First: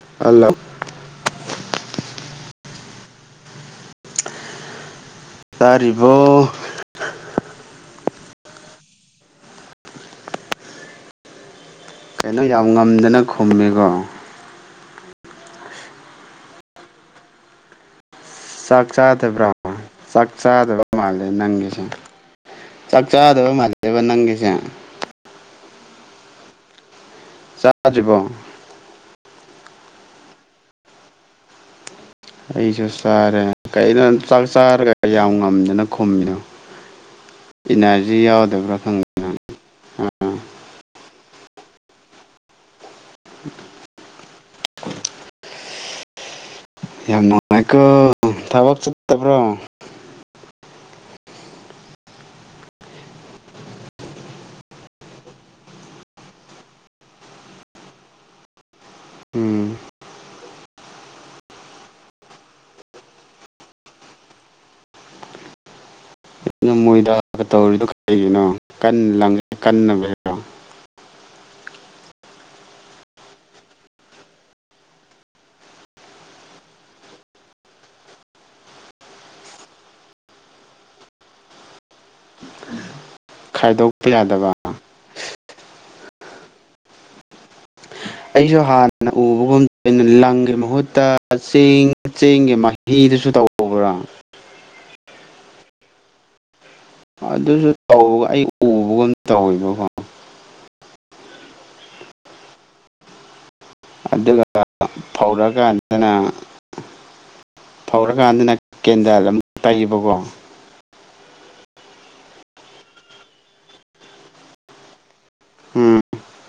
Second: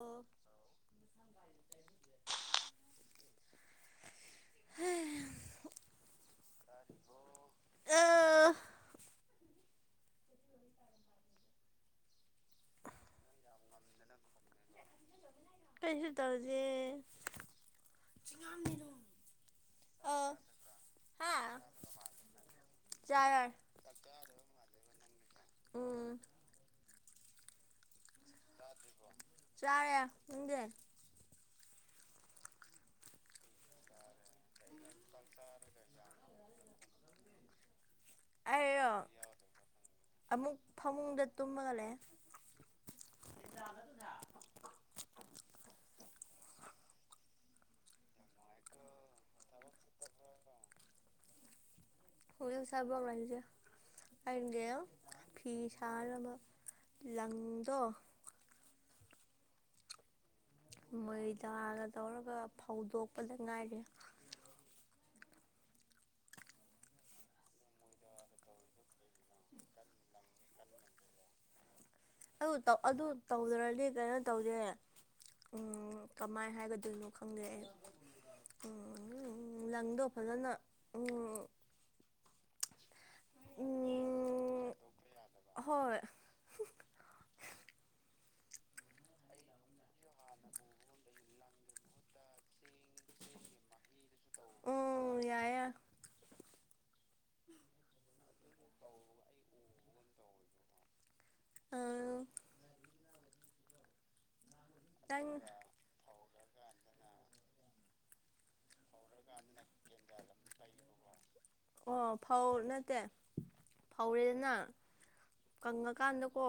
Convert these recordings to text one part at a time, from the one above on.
ꯑꯣ ꯑꯂ ꯇꯥꯔꯤꯕꯣ ꯑ ꯀꯩꯅꯣ ꯌꯥꯝ ꯉꯝꯗꯅ ꯈꯨꯝꯃꯦꯀꯣ ꯀꯩꯅꯁꯨ ꯇꯥꯎꯁꯦ ꯆꯥꯛ ꯆꯥꯗꯕ꯭ꯔꯥ ꯑ ꯆꯥꯛ ꯆꯥꯗꯕ ꯃꯥꯜꯂꯦ ꯍꯥ ꯅꯪꯒꯤꯁꯦ ꯆꯥꯛ ꯆꯥꯔꯦ ꯆꯥꯗꯕ ꯃꯥꯜꯖꯕ ꯅꯪꯒꯤꯁꯦ ꯎꯝ ꯆꯥꯗ꯭ꯔꯤꯕꯣ ꯇꯥꯔꯦ ꯎꯒꯦꯦꯜ ꯑꯩꯁꯨ ꯆꯥꯔꯦ ꯀꯩꯅꯣ ꯆꯥꯛ ꯆꯥꯔꯒ ꯌꯥꯝ ꯉꯝꯗꯅ ꯈꯨꯝꯃꯤꯗꯣ꯫ ꯏꯅꯔꯖꯤ ꯌꯥꯎꯗꯕ꯭ꯔꯥ ꯑꯩꯔꯣ ꯈꯪꯗꯅ ꯑ ꯑꯃꯨꯛ ꯐꯃꯨꯡꯗ ꯇꯨꯝꯃꯒ ꯂꯩꯑꯦ [inaudible] ꯌꯥꯝ ꯅꯨꯡꯉꯥꯏꯀꯣ ꯊꯕꯛ ꯆꯠꯇꯕ꯭ꯔꯣ [unintelligible] ꯊꯕꯛ [unintelligible] ꯑꯒꯤ ꯐꯤ ꯁꯥꯅꯕ ꯂꯪꯗꯣ ꯎꯝ ꯃꯣꯏꯗꯒ ꯇꯧꯔꯒ ꯐꯧꯗꯣꯛꯄꯗ ꯉꯥꯏꯔꯤ ꯃꯣꯏꯗꯥ ꯒꯥ ꯇꯧꯔꯤꯗꯣ ꯀꯩꯒꯤꯅꯣ ꯀꯟ ꯂꯪ ꯀꯟꯅꯕꯩꯔꯣ ꯑꯗꯨ ꯇꯧ ꯑꯗꯨ ꯇꯧꯖꯔꯗꯤ ꯀꯩꯅꯣ ꯇꯧꯗꯦ ꯎꯝ ꯀꯃꯥꯏ ꯍꯥꯏꯒꯗꯣꯏꯅꯣ ꯈꯪꯗꯦ ꯑꯩ ꯎꯝ ꯂꯪꯗꯣ ꯐꯖꯅꯥ ꯎꯝ ꯈꯥꯏꯗꯣꯛꯄ ꯌꯥꯗꯕ ꯎꯝ [inaudible] ꯑꯩꯁꯨ ꯍꯥꯟꯅ ꯎꯕꯒꯨꯝ ꯂꯪꯒꯤ ꯃꯍꯨꯠꯇ ꯆꯦꯡ ꯆꯦꯡꯒꯤ ꯃꯍꯤꯗꯨꯁꯨ ꯇꯧꯕ꯭ꯔꯥ ꯎꯝ ꯌꯥꯏꯌ‌ꯦ ꯑꯗꯨꯁꯨ ꯇꯧꯒ ꯑꯩ ꯎꯕꯒꯨꯝ ꯇꯧꯋꯦꯕꯀꯣ ꯑꯥ ꯑꯗꯨꯒ ꯅꯪ ꯐꯧꯔꯛꯑꯀꯥꯟꯗꯅꯥ ꯐꯧꯔꯀꯥꯟꯗꯅꯥ ꯀꯦꯟꯗꯜ ꯑꯃꯨꯛ ꯇꯩꯕꯀꯣ ꯑꯣ ꯐꯧ ꯅꯠꯇꯦ ꯐꯧꯔꯦꯗꯅ ꯎꯝ ꯀꯪꯉꯀꯥꯟꯗꯀꯣ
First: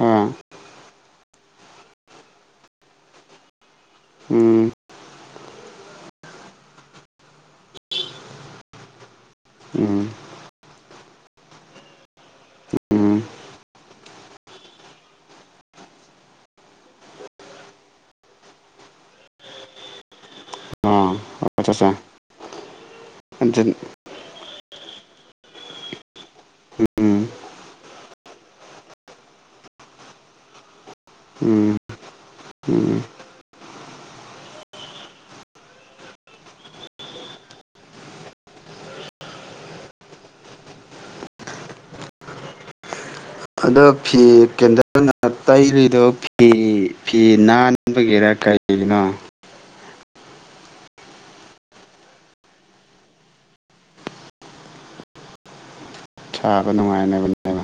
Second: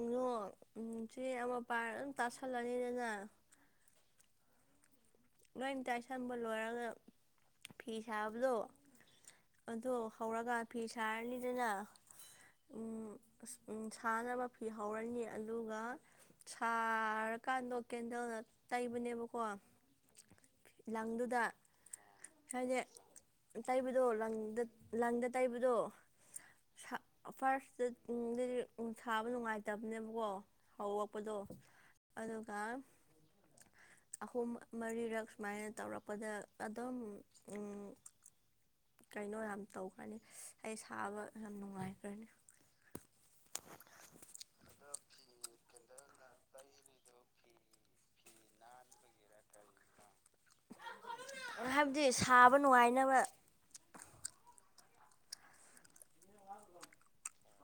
ꯑꯥ [unintelligible] ꯆꯦ ꯑꯃ ꯄꯥꯏ ꯑꯗꯨꯝ ꯇꯥꯁꯜꯂꯅꯤꯗꯅꯥ ꯎꯝ ꯂꯣꯏꯅꯇꯥꯏꯁꯟꯕ ꯂꯣꯏꯔꯒ ꯐꯤ ꯁꯥꯕꯗꯣ ꯑꯗꯨ ꯎꯝ ꯍꯧꯔꯒ ꯐꯤ ꯁꯥꯔꯅꯤꯗꯅ ꯎꯝ ꯁꯅꯕ ꯐꯤ ꯍꯧꯔꯅꯤ ꯑꯗꯨꯒ ꯁꯥꯔꯀꯥꯟꯗꯣ ꯀꯦꯟꯗꯜꯅ ꯇꯩꯕꯅꯦꯕꯀꯣ ꯑꯥ ꯂꯪꯗꯨꯗ ꯑꯆꯥ ꯆꯥ ꯍꯥꯏꯗ ꯎꯝ ꯇꯩꯕꯗꯣ ꯂꯪꯗ ꯂꯪꯗ ꯇꯩꯕꯗꯣ ꯁ ꯐꯥꯔꯁꯇ ꯎꯝ ꯗꯗꯤ ꯁꯥꯕ ꯅꯨꯡꯉꯥꯏꯇꯕꯅꯦꯕꯀꯣ ꯍꯧꯔꯛꯄꯗꯣ ꯎꯝ ꯑꯗꯨꯒ ꯎꯝ ꯑꯍꯨꯝ ꯃꯔꯤꯔꯛ ꯁꯨꯃꯥꯏꯅ ꯇꯧꯔꯛꯄꯗ ꯑꯗꯨꯝ ꯀꯩꯅꯣ ꯌꯥꯝ ꯇꯧꯈ꯭ꯔꯅꯤ ꯑꯩ ꯁꯥꯕ ꯌꯥꯝ ꯅꯨꯡꯉꯥꯏꯈ꯭ꯔꯅꯤ ꯑꯗꯣ ꯐꯤ ꯀꯦꯟꯗꯜꯅ ꯇꯩꯔꯤꯗꯣ ꯐꯤ ꯐꯤ ꯅꯥꯟꯕꯒꯤꯔꯥ ꯀꯩꯒꯤꯅꯣ [inaudible] ꯍꯥꯏꯕꯗꯤ ꯁꯥꯕ ꯅꯨꯡꯉꯥꯏꯅꯕ ꯁꯥꯕ ꯅꯨꯡꯉꯥꯏꯅꯕꯅꯦꯕ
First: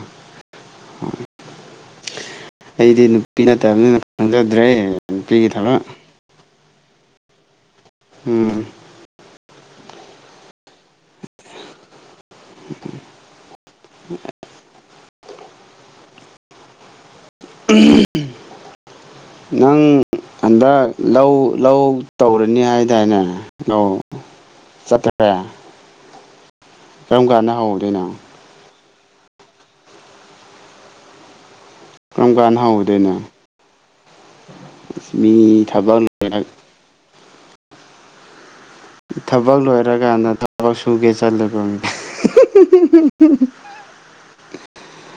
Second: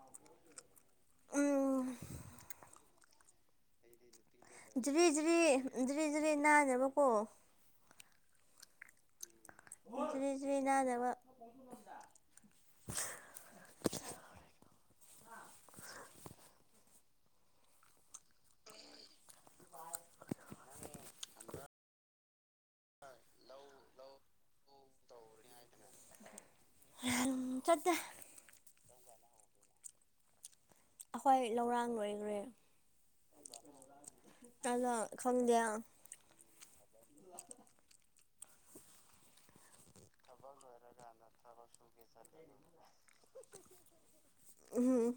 ꯑꯩꯗꯤ ꯅꯨꯄꯤ ꯅꯠꯇꯕꯅꯤꯅ ꯈꯪꯖꯗ꯭ꯔꯦ ꯖꯤꯔꯤ ꯖꯤꯔꯤ ꯅꯨꯄꯤꯒꯤ ꯊꯕꯛ ꯖꯤꯔꯤ ꯖꯤꯔꯤ ꯅꯥꯅꯕꯀꯣ ꯎꯝ ꯖꯤꯔꯤ ꯖꯤꯔꯤ ꯅꯥꯟꯅꯕ [inaudible] ꯎꯝ ꯅꯪ ꯍꯟꯗꯛ ꯂꯧ ꯂꯧ ꯇꯧꯔꯅꯤ ꯍꯥꯏꯗꯥꯏꯅꯦ ꯑꯧ ꯆꯠꯇꯔꯦ ꯀꯔꯝ ꯀꯥꯟꯗ ꯆꯠꯇꯦ ꯍꯧꯗꯣꯏꯅꯣ ꯑꯈꯣꯏ ꯂꯧꯔꯥꯡ ꯀꯔꯝ ꯂꯣꯏꯈ꯭ꯔꯦ ꯀꯥꯟꯗ ꯍꯧꯗꯣꯏꯅꯣ ꯑꯗꯣ ꯃꯤ ꯈꯪꯗꯦ ꯊꯥꯕꯛ [unintelligible] [inaudible] ꯊꯕꯛ ꯂꯣꯏꯔꯀꯥꯟꯗ ꯑꯣ ꯁꯨꯝ ꯀꯦꯁꯟꯅꯕꯅꯤ ꯎꯝ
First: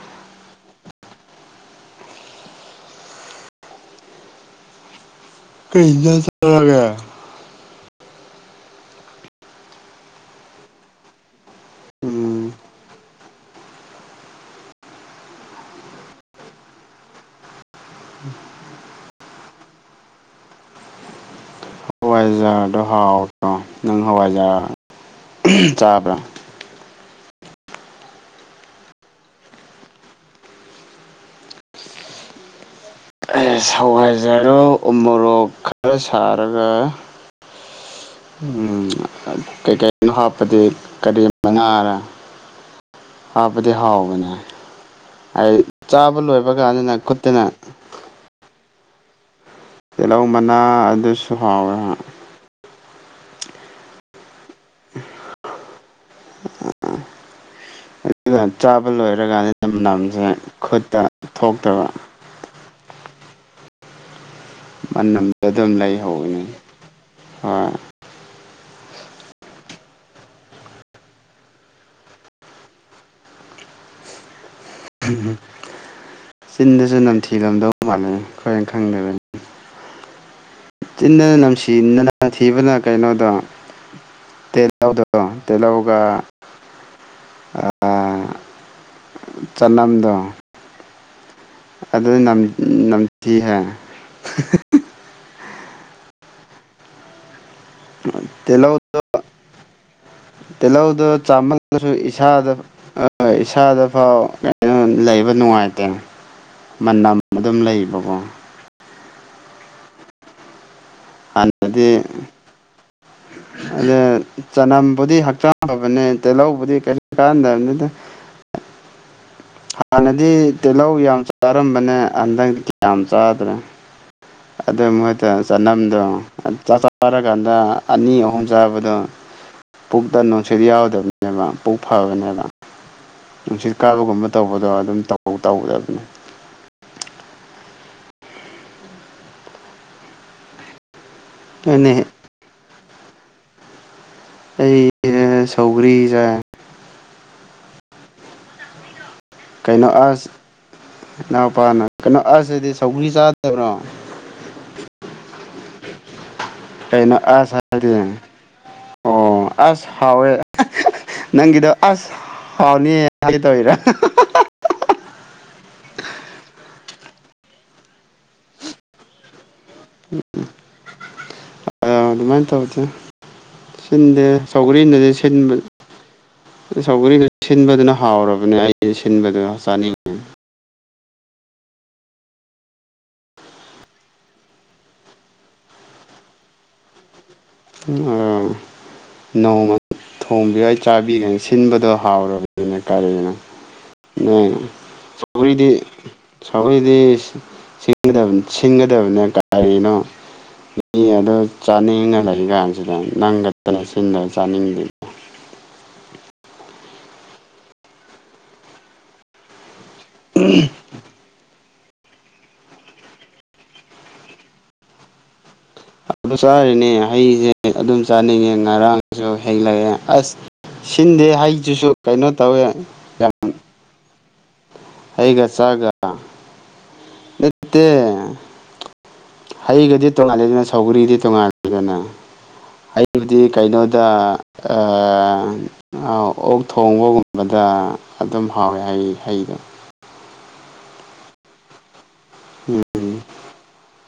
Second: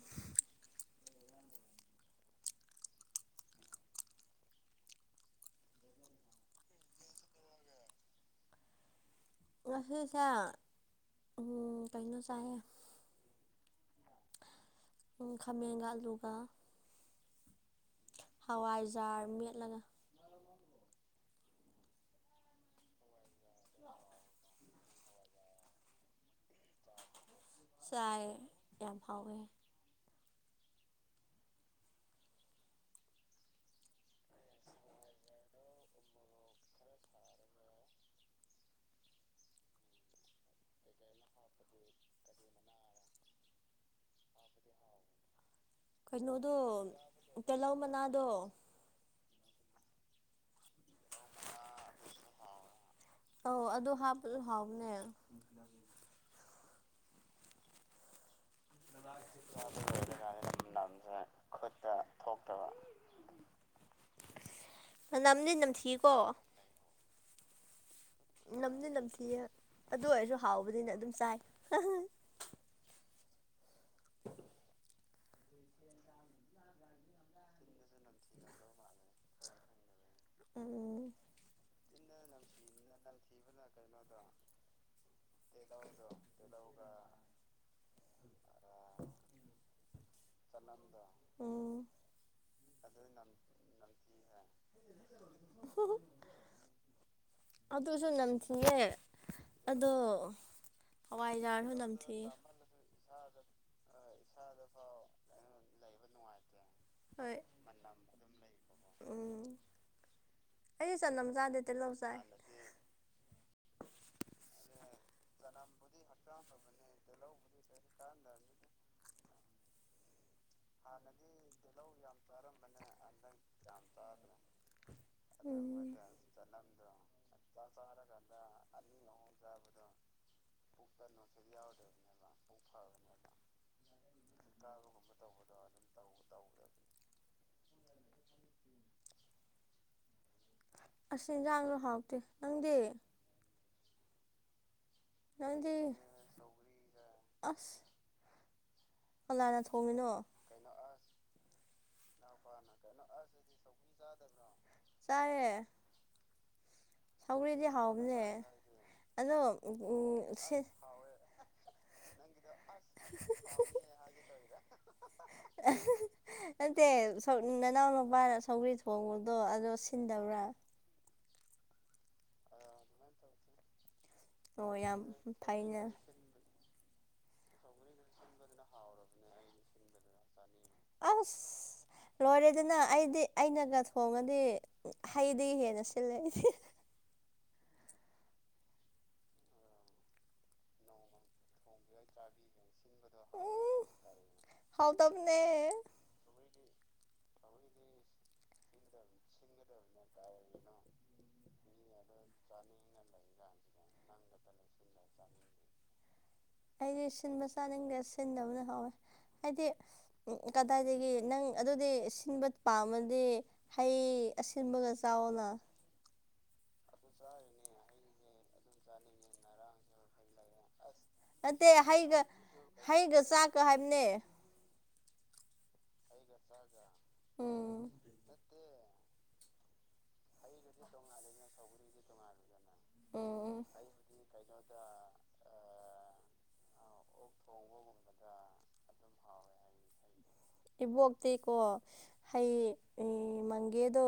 ꯀꯩꯗ ꯆꯒ ꯉꯁꯦ ꯀꯩꯅꯣ ꯎꯝ ꯆꯥꯏ ꯈꯥꯃꯦꯟꯒꯂꯨꯒ ꯍꯋꯥꯏꯖꯥꯔ ꯃꯦꯠꯂꯒ ꯍꯋꯥꯏꯖꯥꯗꯣ ꯍꯥꯎꯠꯇ꯭ꯔꯣ ꯅꯪ ꯍꯋꯥꯏꯖꯥ ꯆꯥꯕ꯭ꯔꯥ ꯆꯥꯏ ꯌꯥꯝ ꯍꯥꯎꯋꯦ ꯁꯋꯥꯏꯖꯔꯣ ꯎ ꯃꯣꯔꯣꯛ ꯈꯔ ꯁꯥꯔꯒ ꯎ ꯀꯩꯀꯩꯅꯣ ꯍꯥꯞꯄꯗꯤ ꯀꯔꯤ ꯃꯉꯥꯔ ꯍꯥꯕꯗꯤ ꯍꯥꯎꯕꯅꯤ ꯀꯩꯅꯣꯗꯣ ꯇꯦꯍꯧ ꯃꯅꯥꯗꯣ ꯇꯤꯜꯍꯧ ꯃꯅꯥ ꯑꯗꯨꯁꯨ ꯍꯥꯎꯋꯦ ꯑ ꯑꯗꯨ ꯍꯥꯞꯄ ꯍꯥꯎꯕꯅꯦ ꯑꯥ ꯑꯗꯨꯗꯨ ꯆꯥꯕ ꯂꯣꯏꯔꯀꯥꯟꯅꯤꯗ ꯃꯅꯝꯁꯦ ꯈꯨꯠꯇ ꯊꯣꯛꯇꯕ ꯃꯗ ꯅꯝꯗꯤ ꯑꯗꯨꯝ ꯅꯝꯊꯤꯀꯣ ꯂꯩꯍꯧꯕꯅꯤ ꯍꯣꯏ ꯅꯝꯗꯤ ꯅꯝꯊꯤꯌꯦ ꯑꯗꯨ ꯑꯣꯏꯔꯁꯨ ꯍꯥꯎꯕꯅꯤꯅ ꯑꯗꯨꯝ ꯆꯥꯏ ꯎꯝ ꯆꯤꯟꯗꯁꯨ ꯅꯝꯊꯤꯂꯝꯗꯧ ꯃꯥꯜꯂꯦ ꯈꯔꯦꯟ ꯈꯪꯗꯕꯅꯤ ꯎꯝ ꯆꯤꯗꯅ ꯅꯝꯁꯤꯅ ꯊꯤꯕꯅ ꯀꯩꯅꯣꯗꯣ ꯇꯗ ꯇꯂꯒ ꯆꯅꯥꯝꯗ ꯎꯝ ꯑꯗꯨ ꯅꯝꯊꯤꯍꯦ ꯎ ꯑꯗꯨꯁꯨ ꯅꯝꯊꯤꯑꯦ ꯇꯤꯜꯍꯧꯗ ꯆꯥꯃꯜꯁꯨ ꯅꯝꯊꯤꯌꯦ ꯏꯁꯥꯗ ꯍꯣꯏ ꯏꯁꯥꯗ ꯐꯥꯎ ꯀ ꯂꯩꯕ ꯅꯨꯡꯉꯥꯏꯇꯦ ꯃꯅꯝ ꯍꯣꯏ ꯑꯗꯨꯝ ꯂꯩꯕꯀꯣ ꯎꯝ ꯑꯩꯗꯤ ꯆꯅꯝ ꯆꯥꯗꯦ ꯍꯥꯟꯅꯗꯤ ꯇꯤꯍꯧ ꯆꯥꯏ ꯑꯗ ꯆꯅꯝꯕꯨꯗꯤ ꯍꯛꯆꯥꯡ ꯐꯕꯅꯦ ꯇꯤꯜꯍꯧꯕꯨꯗꯤ ꯀꯔꯤ ꯀꯥꯟꯗꯕꯅꯤꯗ [unintelligible] ꯍꯥꯟꯅꯗꯤ ꯇꯤꯜꯍꯧ ꯌꯥꯝ ꯆꯥꯔꯝꯕꯅꯦ ꯍꯟꯗꯛꯇ ꯌꯥꯝ ꯆꯥꯗ꯭ꯔꯦ ꯑꯗꯨ ꯃꯣꯏꯠꯇ ꯆꯅꯝꯗꯣ ꯆꯥꯛ ꯆꯥꯔꯀꯥꯟꯗ ꯑꯅꯤ ꯑꯍꯨꯝ ꯆꯥꯕꯗꯣ ꯄꯨꯛꯇ ꯅꯨꯡꯁꯤꯠ ꯌꯥꯎꯗꯕꯅꯦꯕ ꯄꯨꯛ ꯐꯕꯅꯦꯕ ꯅꯨꯡꯁꯤꯠ ꯀꯥꯕꯒꯨꯝꯕ ꯇꯧꯕꯗꯣ ꯑꯗꯨꯝ ꯇꯧ ꯑꯗꯨꯝ ꯇꯧ ꯇꯧꯔꯗꯤ ꯑꯁ ꯏꯟꯖꯥꯡꯁꯨ ꯑꯗꯨꯅꯦ ꯍꯥꯎꯇꯦ ꯅꯪꯗꯤ ꯑꯩ ꯁꯧꯒ꯭ꯔꯤꯁꯦ ꯑꯐ ꯀꯩꯅꯣ ꯑ ꯏꯅꯥꯎꯄꯥꯅ ꯀꯩꯅꯣ ꯑꯗꯤ ꯊꯧꯒ꯭ꯔꯤ ꯆꯥꯗꯕ꯭ꯔꯣ ꯆꯥꯔꯦ ꯇꯩꯅꯣ ꯁꯧꯒ꯭ꯔꯤꯗꯤ ꯑꯁꯗ ꯍꯥꯎꯕꯅꯦ ꯑꯗꯣ ꯑꯣ ꯑꯁ ꯍꯥꯎꯋꯦ ꯁꯤ ꯅꯪꯒꯤꯗ ꯑꯁ ꯍꯥꯎꯅꯤ ꯍꯥꯏꯇ ꯍꯔ ꯅꯅꯥꯎꯅ ꯅꯨꯄꯥꯅ ꯁꯧꯒ꯭ꯔꯤ ꯊꯣꯡꯕꯗꯣ ꯑꯗꯣ ꯁꯤꯟꯗꯕ꯭ꯔꯥ ꯑ ꯑꯗꯨꯃꯥꯏꯅ ꯇꯕꯗ ꯁꯤꯟꯗꯦ ꯑꯣ ꯌꯥꯝ ꯆꯥꯎꯧꯒꯔꯤꯟꯅꯗꯦ ꯁꯤꯟꯕ ꯐꯩꯅ ꯁꯧꯒꯔꯤꯗꯨ ꯁꯤꯟꯕꯗꯨꯅ ꯍꯥꯎꯔꯕꯅꯦ ꯑꯩ ꯁꯤꯟꯕꯗꯨ ꯆꯥꯅꯤꯡꯉꯤꯦ ꯑ ꯂꯣꯏꯔꯦꯗꯅ ꯑꯩꯗꯤ ꯑꯩꯅꯒ ꯊꯣꯡꯉꯗꯤ ꯍꯩꯗꯤ ꯍꯦꯟꯅ ꯁꯤꯜꯂꯦ ꯑꯩꯗꯤ [unintelligible] ꯑ ꯅꯣꯡꯃ ꯊꯣꯡꯕꯤꯒꯩ ꯆꯥꯕꯤꯒꯩ ꯁꯤꯟꯕꯗꯣ ꯍꯥꯎꯔꯕꯅꯤꯅ ꯇꯔꯦꯅ ꯍꯥꯎꯋꯦ ꯍꯥꯏꯇꯥꯔꯦ꯫ ꯍꯥꯎꯇꯕꯅꯦ ꯆꯔꯤꯗꯤ ꯑꯩꯈꯏꯗꯤ ꯁꯤꯟꯒꯗꯕꯅꯦ ꯀꯔꯤꯅꯣ ꯃꯤ ꯑꯗꯨꯣ ꯆꯥꯅꯤꯡꯉ ꯁꯤ ꯀꯥꯟꯁꯤꯗ ꯅꯪꯒꯛꯇꯅ ꯁꯤꯤꯟꯗ ꯆꯥꯅꯤꯡꯗꯦꯗ ꯑꯩꯗꯤ ꯁꯤꯟꯕ ꯆꯥꯅꯤꯡꯗ ꯁꯤꯟꯗꯕꯅ ꯍꯥꯎꯋꯦ ꯍꯥꯏꯗꯤ ꯎ ꯀꯗꯥꯏꯗꯒꯤ ꯅꯪ ꯑꯗꯨꯗꯤ ꯁꯤꯟꯕ ꯄꯥꯝꯃꯗꯤ ꯍꯩ ꯑꯁꯤꯟꯕꯒ ꯆꯥꯎꯅ ꯑꯗꯨ ꯆꯥꯔꯤꯅꯦ ꯍꯩꯁꯦ ꯑꯗꯨꯝ ꯆꯥꯅꯤꯡꯉꯦ ꯉꯔꯥꯡꯁꯨ ꯍꯦꯜꯂꯛꯑꯦ ꯑꯁ ꯁꯤꯟꯗꯦ ꯅꯠꯇꯦ ꯍꯥꯏꯗꯨꯁꯨ ꯍꯩꯒ ꯀꯩꯅꯣ ꯇꯧꯋꯦ ꯍꯩꯒ ꯌꯥꯝ ꯆꯥꯛꯀ ꯍꯥꯏꯕꯅꯦ ꯑꯩꯒ ꯆꯥꯒ ꯅꯠꯇꯦ ꯎꯝ ꯍꯩꯒꯗꯤ ꯇꯣꯉꯥꯜꯂꯤꯗꯅ ꯁꯧꯒꯔꯤꯗꯤ ꯇꯣꯉꯥꯜꯂꯤꯗꯅ ꯑꯩꯕꯨꯗꯤ ꯎꯝ ꯀꯩꯅꯣꯗ ꯑꯣꯛ ꯊꯣꯡꯕꯒꯨꯝꯕꯗ ꯑꯗꯨꯝ ꯍꯥꯎꯋꯦ ꯍꯩ ꯍꯩꯗꯣ ꯏꯕꯣꯛꯇꯤꯀꯣ ꯍꯩ ꯎꯝ ꯃꯪꯒꯦꯗꯣ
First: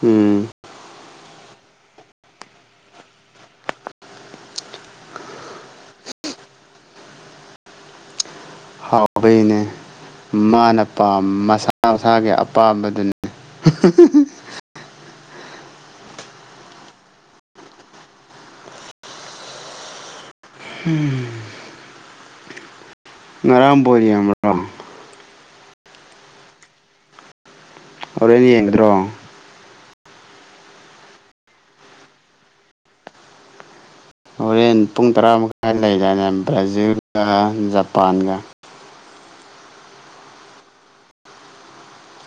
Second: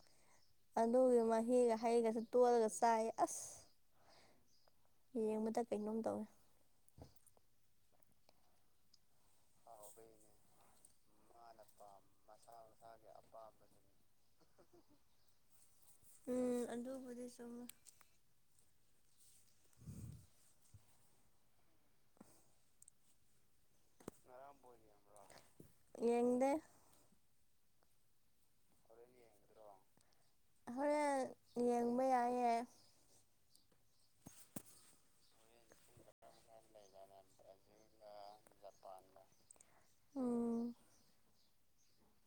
ꯎꯝ ꯑꯗꯨꯒꯤ ꯃꯍꯤꯒ ꯍꯩꯒꯁ ꯇꯣꯜꯂꯒ ꯆꯥꯏ ꯑꯁ ꯌꯦꯡꯕꯗ ꯀꯩꯅꯣꯝ ꯇꯧꯋꯤ ꯍꯥꯎꯕꯩꯅꯦ ꯃꯥꯅꯄꯥ ꯃꯁꯥ ꯃꯁꯥꯒꯤ ꯄꯥꯝꯕꯗꯨꯅꯤ ꯎꯝ ꯑꯗꯨꯕꯨꯗꯤ ꯆꯨꯝ ꯎꯝ ꯉꯔ ꯄꯔꯤꯣ ꯌꯦꯡꯗꯦ ꯍꯣꯔꯦꯟꯅ ꯌꯦꯡꯒꯗ꯭ꯔꯣ ꯍꯔ ꯌꯦꯡꯕ ꯌꯥꯏꯦ ꯍꯣꯔꯦꯟ ꯄꯨꯡ ꯇꯔꯥ ꯃꯈꯥꯏ ꯂꯩꯔꯅꯦ ꯕ꯭ꯔꯥꯖꯤꯜꯒ ꯖꯄꯥꯟꯒ ꯎ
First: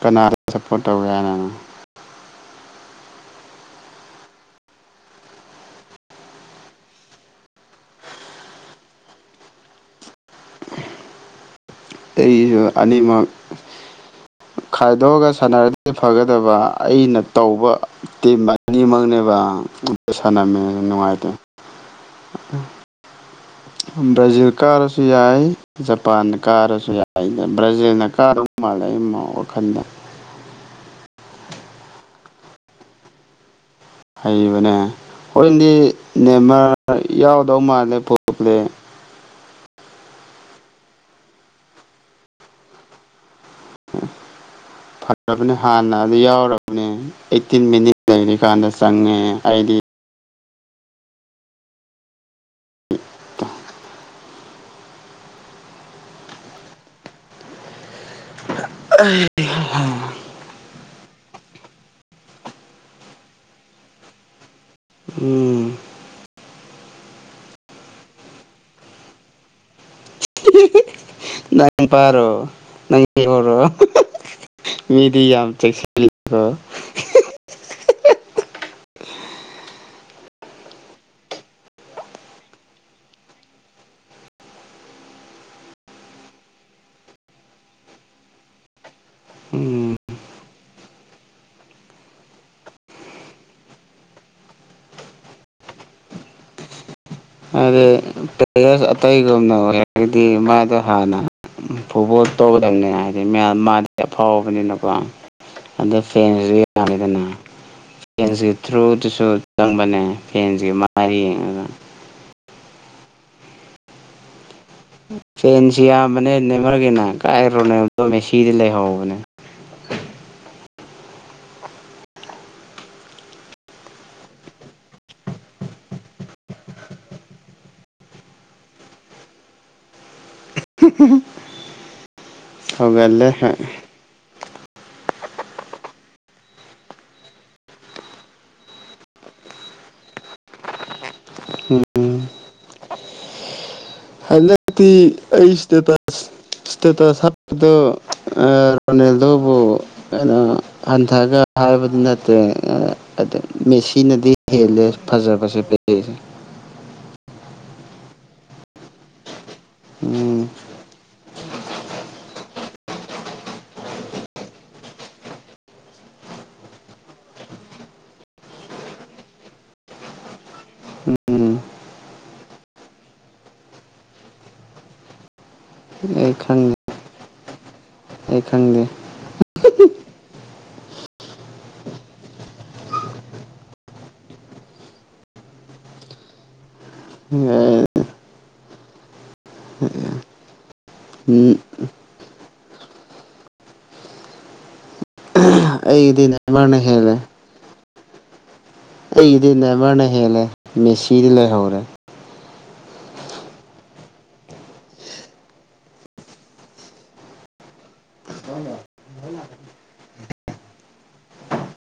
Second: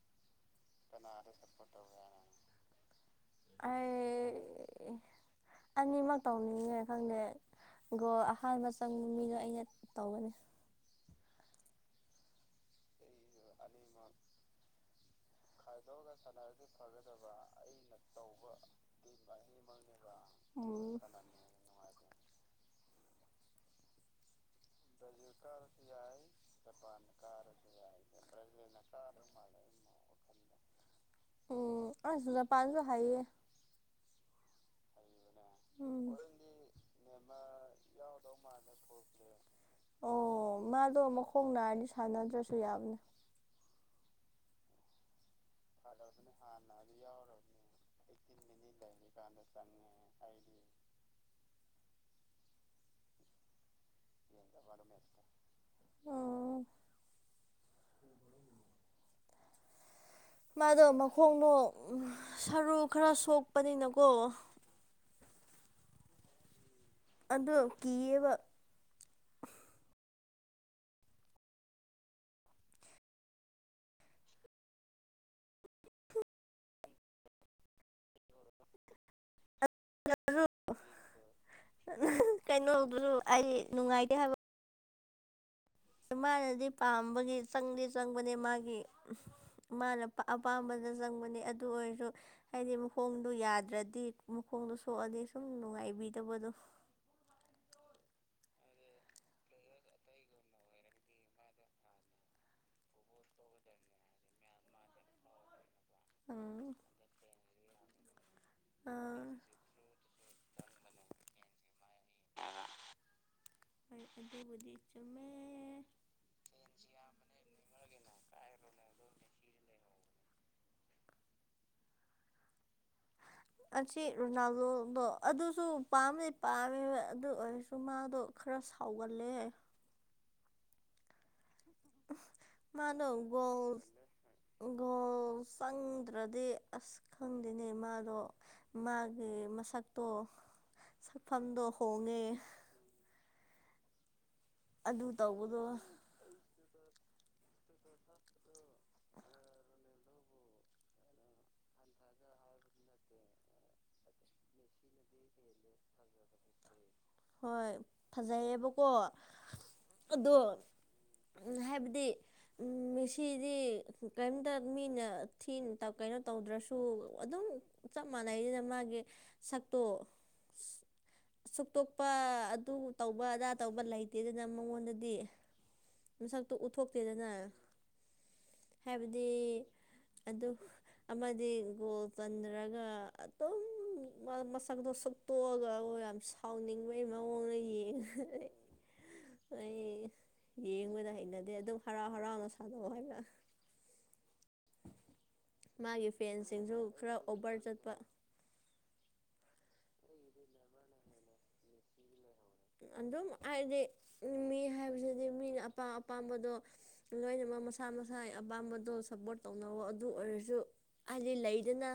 ꯀꯅꯥꯗ ꯁꯞꯄꯣꯔꯠ ꯇꯧꯒꯦ ꯍꯥꯏꯅꯅꯣ ꯑꯩ ꯑꯅꯤꯃ ꯇꯧꯅꯤꯡꯉꯦ ꯈꯪꯗꯦ ꯒꯣ ꯑꯍꯥꯟꯕ ꯃꯆꯪ ꯃꯤꯅꯣ ꯑꯩꯅ ꯇꯧꯒꯅꯤ ꯑꯩꯁꯨ ꯑꯅꯤꯃꯛ ꯐꯥꯏꯗꯣꯒ ꯁꯥꯟꯅꯔꯗꯤ ꯐꯒꯗꯕ ꯑꯩꯅ ꯇꯧꯕ ꯇꯤꯝ ꯑꯅꯤꯃꯛꯅꯦꯕ ꯝꯃꯦ ꯎꯝ ꯅꯨꯡꯉꯥꯏꯇꯦ ꯭ꯔꯖꯤ ꯀꯥꯔꯁꯨ ꯌꯥꯏ ꯖꯄꯥꯟꯗ ꯀꯥꯔꯁꯨ ꯌꯥꯏ ꯕ꯭ꯔꯥꯖꯤꯜꯅ ꯀꯥꯔ ꯃꯥꯜꯂꯦ ꯀꯗ ꯎꯝ ꯑ ꯍꯅ ꯄꯁꯨ ꯍꯥꯏꯌꯦꯌꯦ ꯍꯩꯕꯅꯦ ꯍꯣꯏꯗꯤ ꯎꯝ ꯅꯦꯝꯃꯔ ꯌꯥꯎꯗꯧ ꯃꯥꯜꯂꯦ ꯄꯨꯂꯣꯛꯂꯦ ꯑꯣ ꯃꯥꯗꯣ ꯃꯈꯣꯡ ꯅꯥꯔꯗꯤ ꯁꯥꯟꯅꯗ꯭ꯔꯁꯨ ꯌꯥꯝꯅꯦ ꯐ ꯌꯔꯕꯅꯤ ꯍꯥꯟꯅ ꯌꯥꯎꯔꯕꯅꯦ ꯑꯩꯠꯇꯤꯟ ꯃꯤꯅꯤꯠ ꯂꯩꯔꯤꯀꯥꯟꯗ ꯆꯪꯉꯦ ꯑꯩꯗꯤ ꯑꯣ ꯑꯦ ꯃꯥꯗꯣ ꯃꯈꯣꯡꯗꯣ ꯁꯔꯨ ꯈꯔ ꯁꯣꯛꯄꯅꯤꯅꯀꯣ ꯎꯝ ꯑꯗꯣ ꯀꯤꯌꯦꯕ ꯅꯪ ꯄꯥꯔꯣ ꯅꯪ [unintelligible] ꯃꯤꯗꯤ ꯌꯥꯝ ꯆꯦꯁꯤꯜꯂꯤꯀꯣ [inaudible] ꯌꯥꯔꯨꯛ [unintelligible] ꯀꯩꯅꯣꯗꯨꯁꯨ ꯑꯩ ꯅꯨꯡꯉꯥꯏꯇꯦ ꯍꯥꯏꯕ ꯃꯥꯅꯗꯤ ꯄꯥꯝꯕꯒꯤ ꯆꯪꯗꯤ ꯆꯪꯕꯅꯦ ꯃꯥꯒꯤ ꯎꯝ ꯃꯥꯅ ꯑꯄꯥꯝꯕꯗ ꯆꯪꯕꯅꯦ ꯑꯗꯨ ꯑꯣꯏꯔꯁꯨ ꯍꯥꯏꯗꯤ ꯃꯈꯣꯡꯗꯨ ꯌꯥꯗ꯭ꯔꯗꯤ ꯈꯣꯡꯗꯣ ꯁꯣꯛꯑꯗꯤ ꯁꯨꯝ ꯅꯨꯡꯉꯥꯏꯕꯤꯗꯕꯗꯣ ꯍꯥꯏꯗꯤ ꯇꯦꯒꯔꯁ ꯑꯇꯩꯒꯨꯝꯅ ꯑꯣꯏꯔꯒꯗꯤ ꯃꯥꯗꯣ ꯍꯥꯟꯅ ꯐꯨꯠꯕꯣꯜ ꯇꯧꯒꯗꯝꯅꯦ ꯍꯥꯏꯗꯤ ꯃ ꯃꯥꯗꯤ ꯑꯐꯥꯎꯕꯅꯤꯅꯀꯣ ꯑꯗ ꯐꯦꯟꯁꯨ ꯎꯝ ꯌꯥꯝꯃꯤꯗꯅ ꯐꯦꯟꯁꯨ ꯑꯥ ꯊ꯭ꯔꯨꯗꯨꯁꯨ ꯆꯪꯕꯅꯦ ꯐꯦꯟꯁꯒꯤ ꯃꯥꯥꯏꯗ ꯌꯦꯡꯉꯒ ꯑꯗꯨꯕꯨꯗꯤ ꯆꯨꯝꯃꯦ ꯐꯦꯟꯁ ꯌꯥꯝꯕꯅꯦ ꯅꯦꯃꯔꯒꯤꯅ ꯀꯥꯏ ꯔꯣꯅꯦꯜꯗꯣ ꯃꯦꯁꯤꯗꯤ ꯂꯩꯍꯧꯕꯅꯦ [inaudible] ꯑꯆꯤꯥ ꯔꯣꯅꯥꯜꯗꯣꯗꯣ ꯑꯗꯨꯁꯨ ꯄꯥꯝꯗꯤ ꯄꯥꯝꯃꯦꯕ ꯑꯗꯨ ꯑꯣꯏꯔꯁꯨ ꯃꯥꯗꯣ ꯈꯔ ꯁꯥꯎꯒꯜꯂꯦ ꯃꯥꯗꯣ ꯁꯥꯎꯒꯜꯂꯦ ꯍꯣꯏ ꯒꯣꯜ ꯒꯣꯜ ꯆꯪꯗ꯭ꯔꯗꯤ ꯑꯁ ꯈꯪꯗꯦꯅꯦ ꯃꯥꯗꯣ ꯃꯥꯒꯤ ꯃꯁꯛꯇꯣ ꯁꯛꯐꯝꯗꯣ ꯎꯝ ꯍꯣꯡꯉꯦ ꯍꯂ ꯂꯛ ꯇꯤ ꯑꯗꯨ ꯑꯩ ꯇꯧꯕꯗꯣ ꯏꯁꯇꯦꯇꯁ ꯏꯁ꯭ꯇꯦꯇꯁ ꯍꯥꯞꯄꯗꯣ ꯔꯣꯅꯦꯜꯗꯣꯕꯨ ꯀꯩꯅꯣ ꯍꯟꯊꯒ ꯍꯥꯏꯕꯗꯤ ꯅꯠꯇꯦ ꯑ ꯑꯗꯨ ꯃꯦꯁꯤꯅꯗꯤ ꯍꯦꯜꯂꯦ ꯐꯖꯕꯁꯦ ꯄꯂꯦ ꯍꯣꯏ ꯐꯖꯩꯌꯦꯕꯀꯣ ꯑꯗꯣ ꯎꯝ ꯍꯥꯏꯕꯗꯤ ꯃꯦꯁꯤꯗꯤ ꯀꯩꯝꯇ ꯃꯤꯅ ꯊꯤꯅ ꯀꯩꯅꯣ ꯇꯧꯗ꯭ꯔꯁꯨ ꯑꯗꯨꯝ ꯆꯞ ꯃꯥꯟꯅꯩꯗꯅ ꯃꯥꯒꯤ ꯁꯛꯇꯣ ꯎꯝ ꯄ ꯑꯗꯨ ꯇꯧꯕ ꯑꯗꯥ ꯇꯧꯕ ꯂꯩꯇꯦꯗꯅ ꯃꯉꯣꯟꯗꯗꯤ ꯑꯩ ꯃꯁꯛꯇꯣ ꯈꯪꯉꯦ ꯎꯠꯊꯣꯛꯇꯦꯗꯅ ꯑꯩ ꯈꯪꯗꯦ ꯍꯥꯏꯕꯗꯤ ꯑꯗꯨ ꯑꯃꯗꯤ ꯒꯣꯜ ꯄꯟꯗ꯭ꯔꯒ ꯑꯗꯨꯝ ꯃꯁꯛꯇꯣ ꯁꯨꯛꯇꯣꯛꯑꯒ ꯌꯥꯝ ꯁꯥꯎꯅꯤꯡ ꯎꯝ [inaudible] ꯑꯩ ꯌꯦꯡꯕꯗ ꯍꯩꯅꯗꯦ ꯑꯗꯨꯝ ꯍꯔꯥꯎ ꯍꯔꯥꯎꯅ ꯁꯥꯟꯅꯧ ꯍꯥꯏꯕ [inaudible] ꯃꯥꯒꯤ ꯑꯩꯒꯤꯗꯤ ꯐꯦꯟꯁꯤꯡꯁꯨ ꯅꯦꯃꯥꯔꯅ ꯈꯔ ꯍꯦꯜꯂꯦ ꯑꯣꯚꯔ ꯆꯠꯄ ꯑꯩꯒꯤꯗꯤ ꯅꯦꯃꯔꯅ ꯍꯦꯜꯂꯦ ꯃꯦꯁꯤꯗꯤ ꯂꯩꯍꯧꯔꯦ ꯑꯗꯨꯝ ꯍꯥꯏꯗꯤ ꯃꯤ ꯍꯥꯏꯕꯁꯤꯗꯤ ꯃꯤꯅ ꯑꯄꯥꯝ ꯑꯄꯥꯝꯕꯗꯣ ꯂꯣꯏꯅꯃꯛ ꯃꯁꯥ ꯃꯁꯥꯒꯤ ꯑꯄꯥꯝꯕꯗꯣ ꯁ꯭ꯄꯣꯔꯠ ꯇꯧꯅꯧꯑꯣ ꯑꯗꯨ ꯑꯣꯏꯔꯁꯨ ꯍꯥꯏꯗꯤ ꯂꯩꯗꯅ